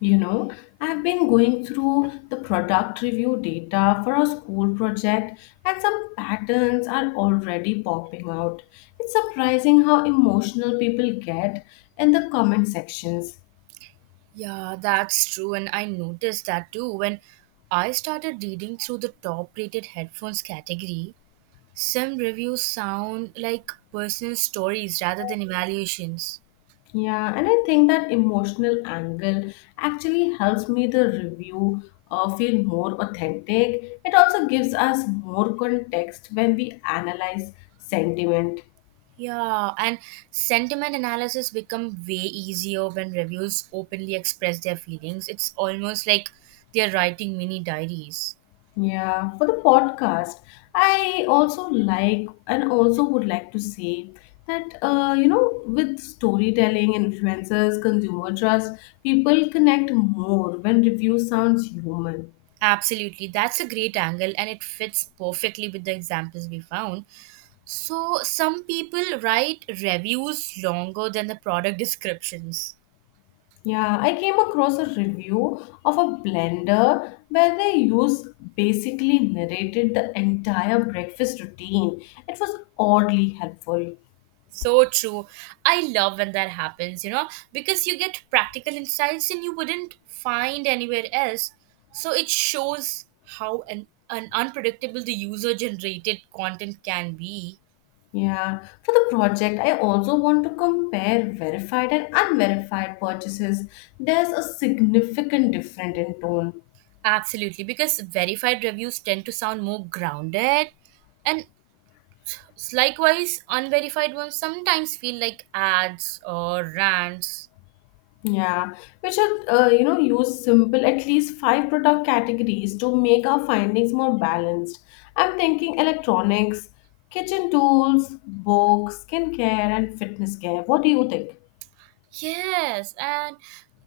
You know, I've been going through the product review data for a school project, and some patterns are already popping out. It's surprising how emotional people get in the comment sections. Yeah, that's true, and I noticed that too when I started reading through the top rated headphones category. Some reviews sound like personal stories rather than evaluations. Yeah, and I think that emotional angle actually helps me the review feel more authentic. It also gives us more context when we analyze sentiment. Yeah, and sentiment analysis become way easier when reviews openly express their feelings. It's almost like they're writing mini diaries. Yeah, for the podcast, I also like and also would like to say that with storytelling, influencers, consumer trust, people connect more when review sounds human. Absolutely, that's a great angle and it fits perfectly with the examples we found. So some people write reviews longer than the product descriptions. Yeah, I came across a review of a blender where they use basically narrated the entire breakfast routine. It was oddly helpful. So true. I love when that happens, because you get practical insights and you wouldn't find anywhere else. So it shows how an unpredictable the user generated content can be. Yeah, for the project, I also want to compare verified and unverified purchases. There's a significant difference in tone. Absolutely, because verified reviews tend to sound more grounded and likewise unverified ones sometimes feel like ads or rants. Yeah, we should, use simple at least five product categories to make our findings more balanced. I'm thinking electronics, kitchen tools, books, skincare, and fitness care. What do you think? Yes, and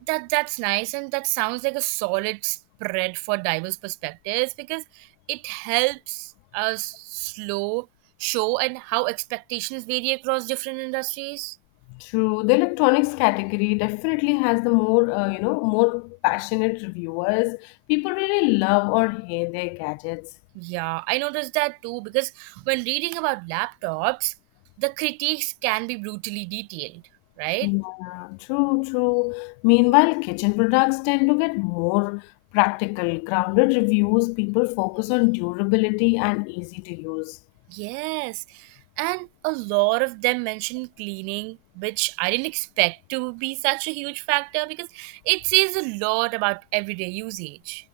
that's nice, and that sounds like a solid spread for diverse perspectives because it helps us slow show and how expectations vary across different industries. True, the electronics category definitely has the more, more passionate reviewers. People really love or hate their gadgets. Yeah, I noticed that too because when reading about laptops, the critiques can be brutally detailed, right? Yeah, true, true. Meanwhile, kitchen products tend to get more practical, grounded reviews. People focus on durability and easy to use. Yes, and a lot of them mention cleaning, which I didn't expect to be such a huge factor because it says a lot about everyday usage.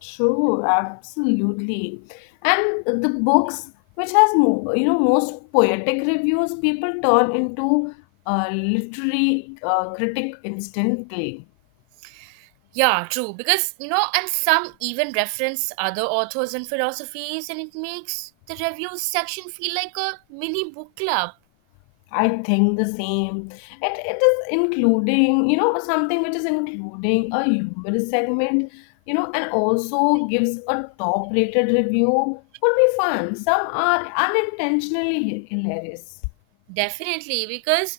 True, absolutely. And the books which has most poetic reviews people turn into literary critic instantly. Yeah, true, because and some even reference other authors and philosophies, and it makes the review section feel like a mini book club. I think the same. It is including something which is including a humorous segment, and also gives a top rated review would be fun. Some are unintentionally hilarious. Definitely, because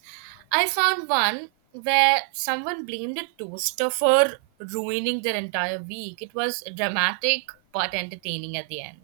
I found one where someone blamed a toaster for ruining their entire week. It was dramatic but entertaining at the end.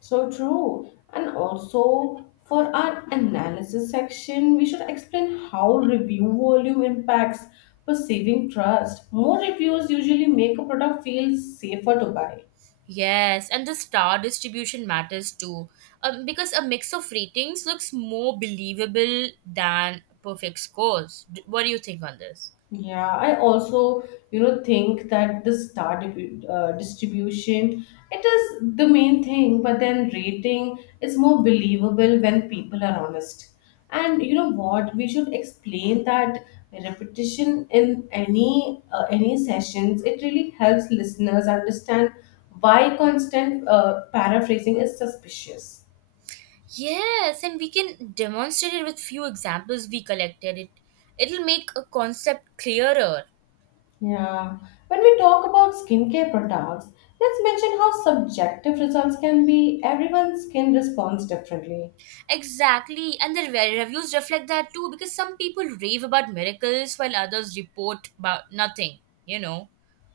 So true. And also for our analysis section, we should explain how review volume impacts perceiving trust. More reviews usually make a product feel safer to buy. Yes, and the star distribution matters too, because a mix of ratings looks more believable than perfect scores. What do you think on this? Yeah, I also, think that the star distribution, it is the main thing, but then rating is more believable when people are honest. And you know what? We should explain that repetition in any sessions. It really helps listeners understand why constant paraphrasing is suspicious. Yes, and we can demonstrate it with few examples we collected. It'll make a concept clearer. Yeah. When we talk about skincare products, let's mention how subjective results can be. Everyone's skin responds differently. Exactly, and the reviews reflect that too, because some people rave about miracles while others report about nothing. You know.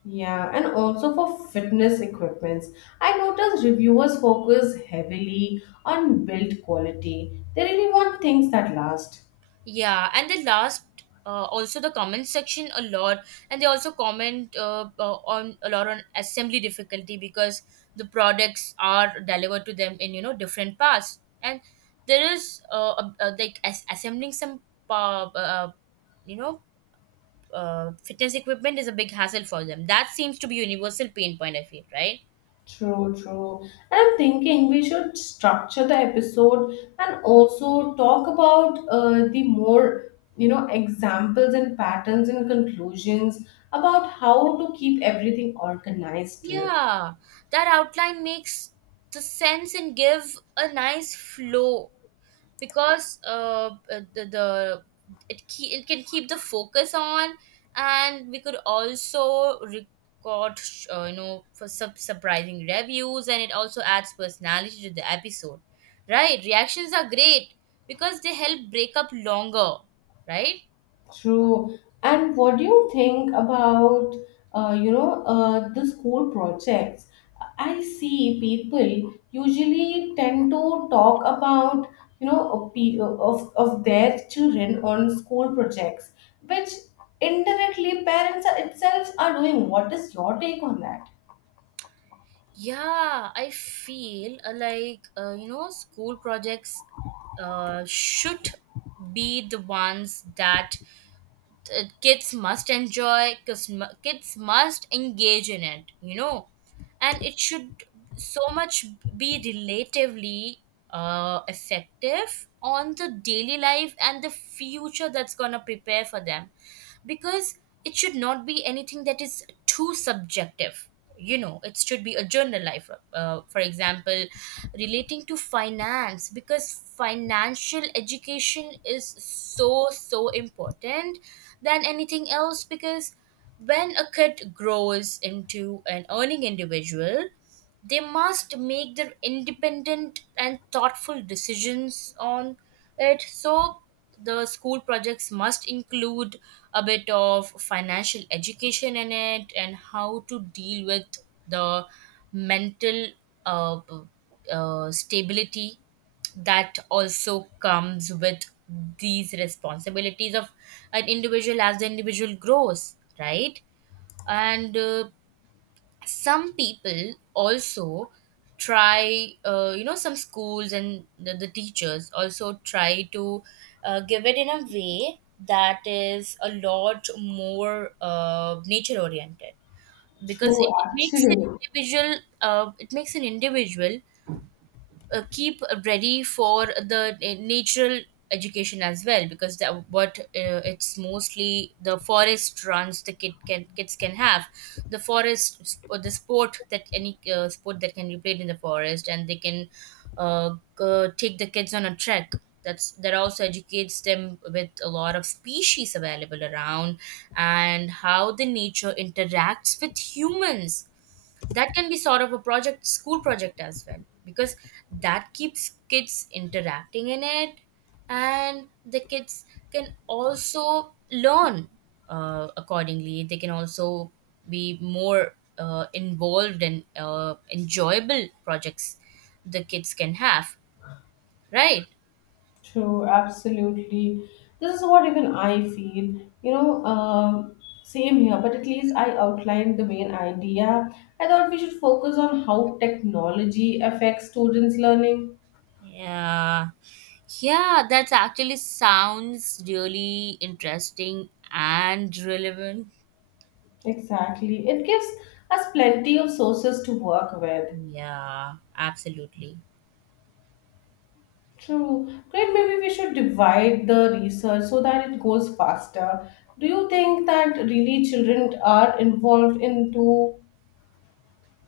Yeah, and also for fitness equipments. I noticed reviewers focus heavily on build quality. They really want things that last. Yeah, and they last also the comment section a lot, and they also comment on a lot on assembly difficulty because the products are delivered to them in, you know, different parts, and there is like assembling some uh, uh, you know fitness equipment is a big hassle for them. That seems to be universal pain point. I feel right. True, true. And I'm thinking we should structure the episode and also talk about the more, examples and patterns and conclusions about how to keep everything organized too. Yeah, that outline makes the sense and give a nice flow because it can keep the focus on, and we could also record you know for surprising reviews, and it also adds personality to the episode, right? Reactions are great because they help break up longer, right? True. And what do you think about the school projects? I see people usually tend to talk about of their children on school projects, which indirectly itself are doing. What is your take on that? Yeah, I feel, you know, school projects should be the ones that kids must enjoy, 'cause kids must engage in it, you know, and it should so much be relatively effective on the daily life and the future that's gonna prepare for them, because it should not be anything that is too subjective. You know, it should be a journal life, for example, relating to finance, because financial education is so so important than anything else, because when a kid grows into an earning individual, they must make their independent and thoughtful decisions on it. So, the school projects must include a bit of financial education in it, and how to deal with the mental uh, stability that also comes with these responsibilities of an individual as the individual grows, right? And some people also try, you know, some schools and the teachers also try to give it in a way that is a lot more nature oriented, because it, True, it makes an actually. individual it makes an individual keep ready for the natural education as well, because that what it's mostly the forest runs the kid can kids can have the forest or the sport that any sport that can be played in the forest, and they can take the kids on a trek. That's that also educates them with a lot of species available around, and how the nature interacts with humans. That can be sort of a project school project as well, because that keeps kids interacting in it, and the kids can also learn accordingly. They can also be more involved and enjoyable projects the kids can have, right? True, absolutely. This is what even I feel. Same here, but at least I outlined the main idea. I thought we should focus on how technology affects students' learning. Yeah, yeah, that actually sounds really interesting and relevant. Exactly. It gives us plenty of sources to work with. Yeah, absolutely. True. Great, maybe we should divide the research so that it goes faster. Do you think that really children are involved into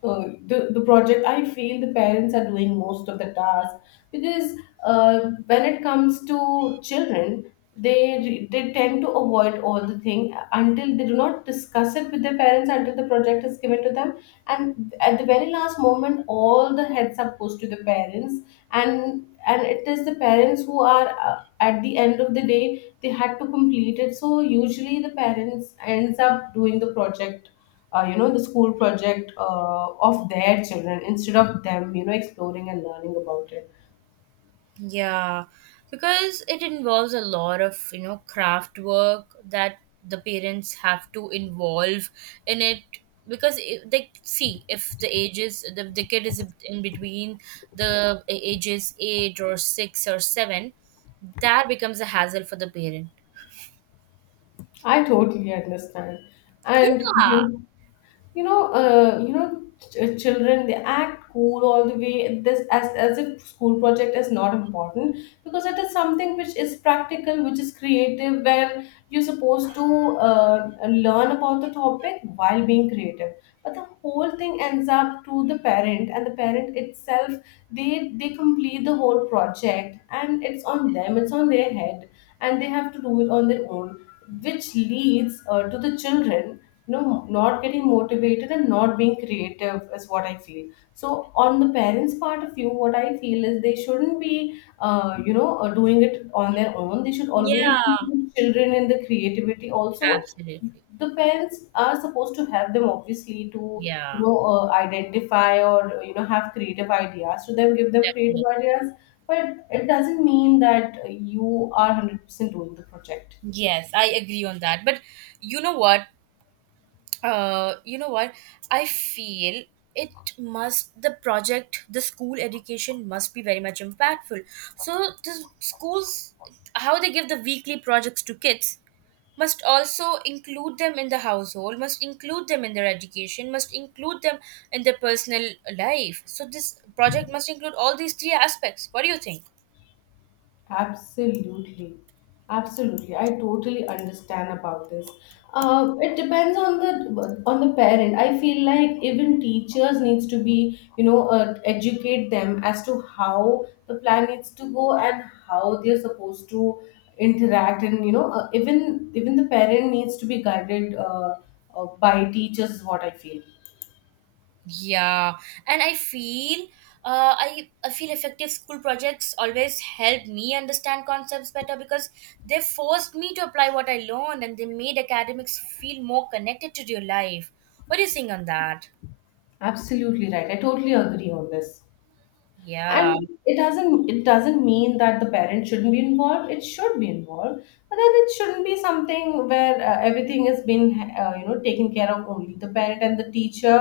the project? I feel the parents are doing most of the task, because uh, when it comes to children, they tend to avoid all the thing until they do not discuss it with their parents until the project is given to them. And at the very last moment all the heads up goes to the parents, and it is the parents who are, at the end of the day, they had to complete it, so usually the parents ends up doing the project, the school project, of their children instead of them exploring and learning about it. Yeah, because it involves a lot of, you know, craft work that the parents have to involve in it, because it, they see if the ages the kid is in between the ages 8 or 6 or 7, that becomes a hassle for the parent. I totally understand. And Yeah. Children they act cool all the way this as if school project is not important, because it is something which is practical, which is creative, where you're supposed to learn about the topic while being creative. But the whole thing ends up to the parent, and the parent itself, they complete the whole project, and it's on them, it's on their head, and they have to do it on their own, which leads to the children no not getting motivated and not being creative is what I feel. So on the parents part of you what I feel is they shouldn't be doing it on their own. They should always Yeah, include children in the creativity also. absolutely. The parents are supposed to help them obviously to Yeah, identify or have creative ideas to them, give them definitely. creative ideas, but it doesn't mean that you are 100% doing the project. Yes, I agree on that. But you know what? You know what? I feel it must the project the school education must be very much impactful. So the schools how they give the weekly projects to kids must also include them in the household, must include them in their education, must include them in their personal life. So this project must include all these three aspects. What do you think? Absolutely. Absolutely. I totally understand about this. It depends on the parent. I feel like even teachers needs to be, educate them as to how the plan needs to go and how they're supposed to interact, and even the parent needs to be guided by teachers is what I feel. Yeah, and I feel, I feel effective school projects always help me understand concepts better, because they forced me to apply what I learned, and they made academics feel more connected to real life. What do you think on that? Absolutely right. I totally agree on this. And Yeah, it doesn't mean that the parent shouldn't be involved, it should be involved, but then it shouldn't be something where everything is being taken care of only the parent and the teacher.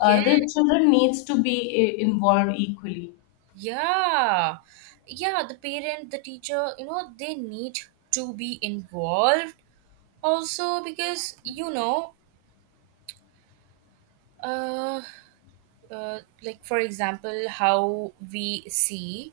Uh, yeah, the children needs to be involved equally. yeah, yeah. The parent, the teacher, you know, they need to be involved also because, you know, uh, like for example how we see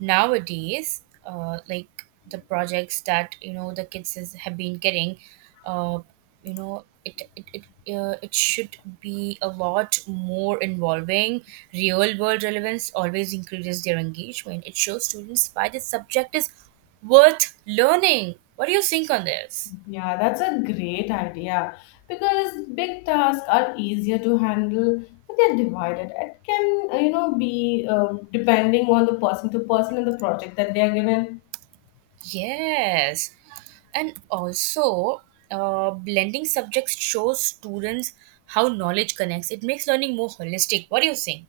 nowadays, like the projects that you know the kids is, have been getting, uh, you know it should be a lot more involving. Real world relevance always increases their engagement. It shows students why this subject is worth learning. What do you think on this? Yeah, that's a great idea, because big tasks are easier to handle, but they're divided it can be depending on the person to person and the project that they are given. Yes. And also, blending subjects shows students how knowledge connects. It makes learning more holistic. What do you think?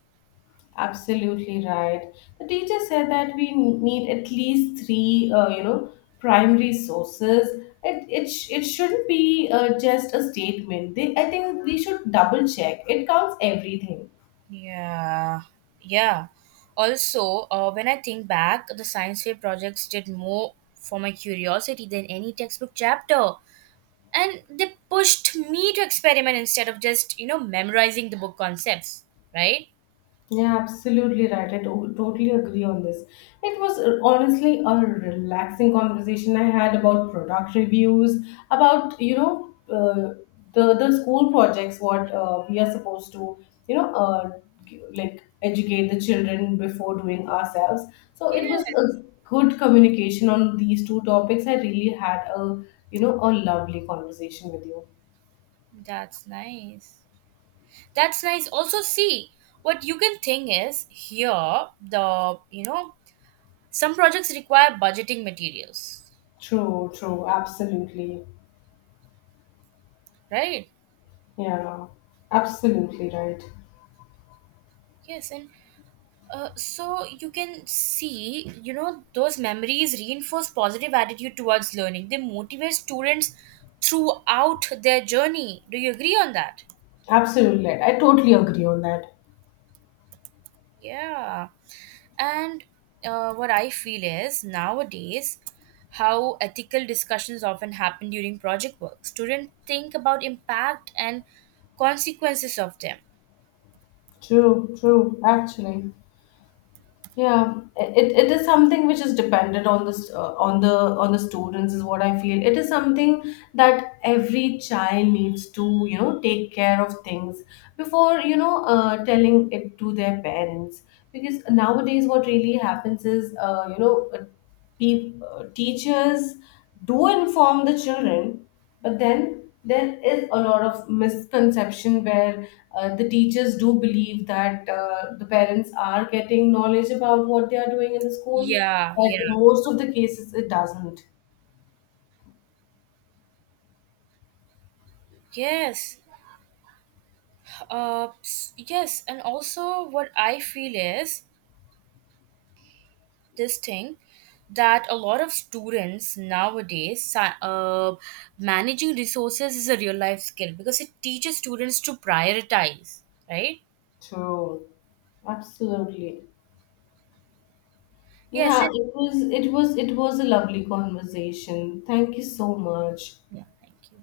Absolutely right. The teacher said that we need at least three, primary sources. It shouldn't be just a statement. They, I think we should double check. It counts everything. Yeah, yeah. Also, when I think back, the science fair projects did more for my curiosity than any textbook chapter. And they pushed me to experiment instead of just, you know, memorizing the book concepts, right? Yeah, absolutely right. I totally agree on this. It was honestly a relaxing conversation I had about product reviews, about the school projects what we are supposed to you know uh, like educate the children before doing ourselves. So Yeah, it was a good communication on these two topics. I really had a lovely conversation with you. that's nice. That's nice. Also, see what you can think is here the you know some projects require budgeting materials, True, true, absolutely. right? Yeah, absolutely right. Yes, and so you can see, you know, those memories reinforce positive attitude towards learning. They motivate students throughout their journey. Do you agree on that? Absolutely. Right. I totally agree on that. Yeah. And what I feel is nowadays, how ethical discussions often happen during project work. Students think about impact and consequences of them. True, true, actually. Yeah, it is something which is dependent on the s- on the students is what I feel. It is something that every child needs to, take care of things before, telling it to their parents. Because nowadays what really happens is, you know, Peop teachers do inform the children, but then there is a lot of misconception where the teachers do believe that the parents are getting knowledge about what they are doing in the school, Yeah, yeah, but most of the cases it doesn't. yes, yes, and also what I feel is this thing that a lot of students managing resources is a real life skill because it teaches students to prioritize, right? True. Absolutely. Yes. Yeah, it was a lovely conversation. Thank you so much. Yeah, thank you.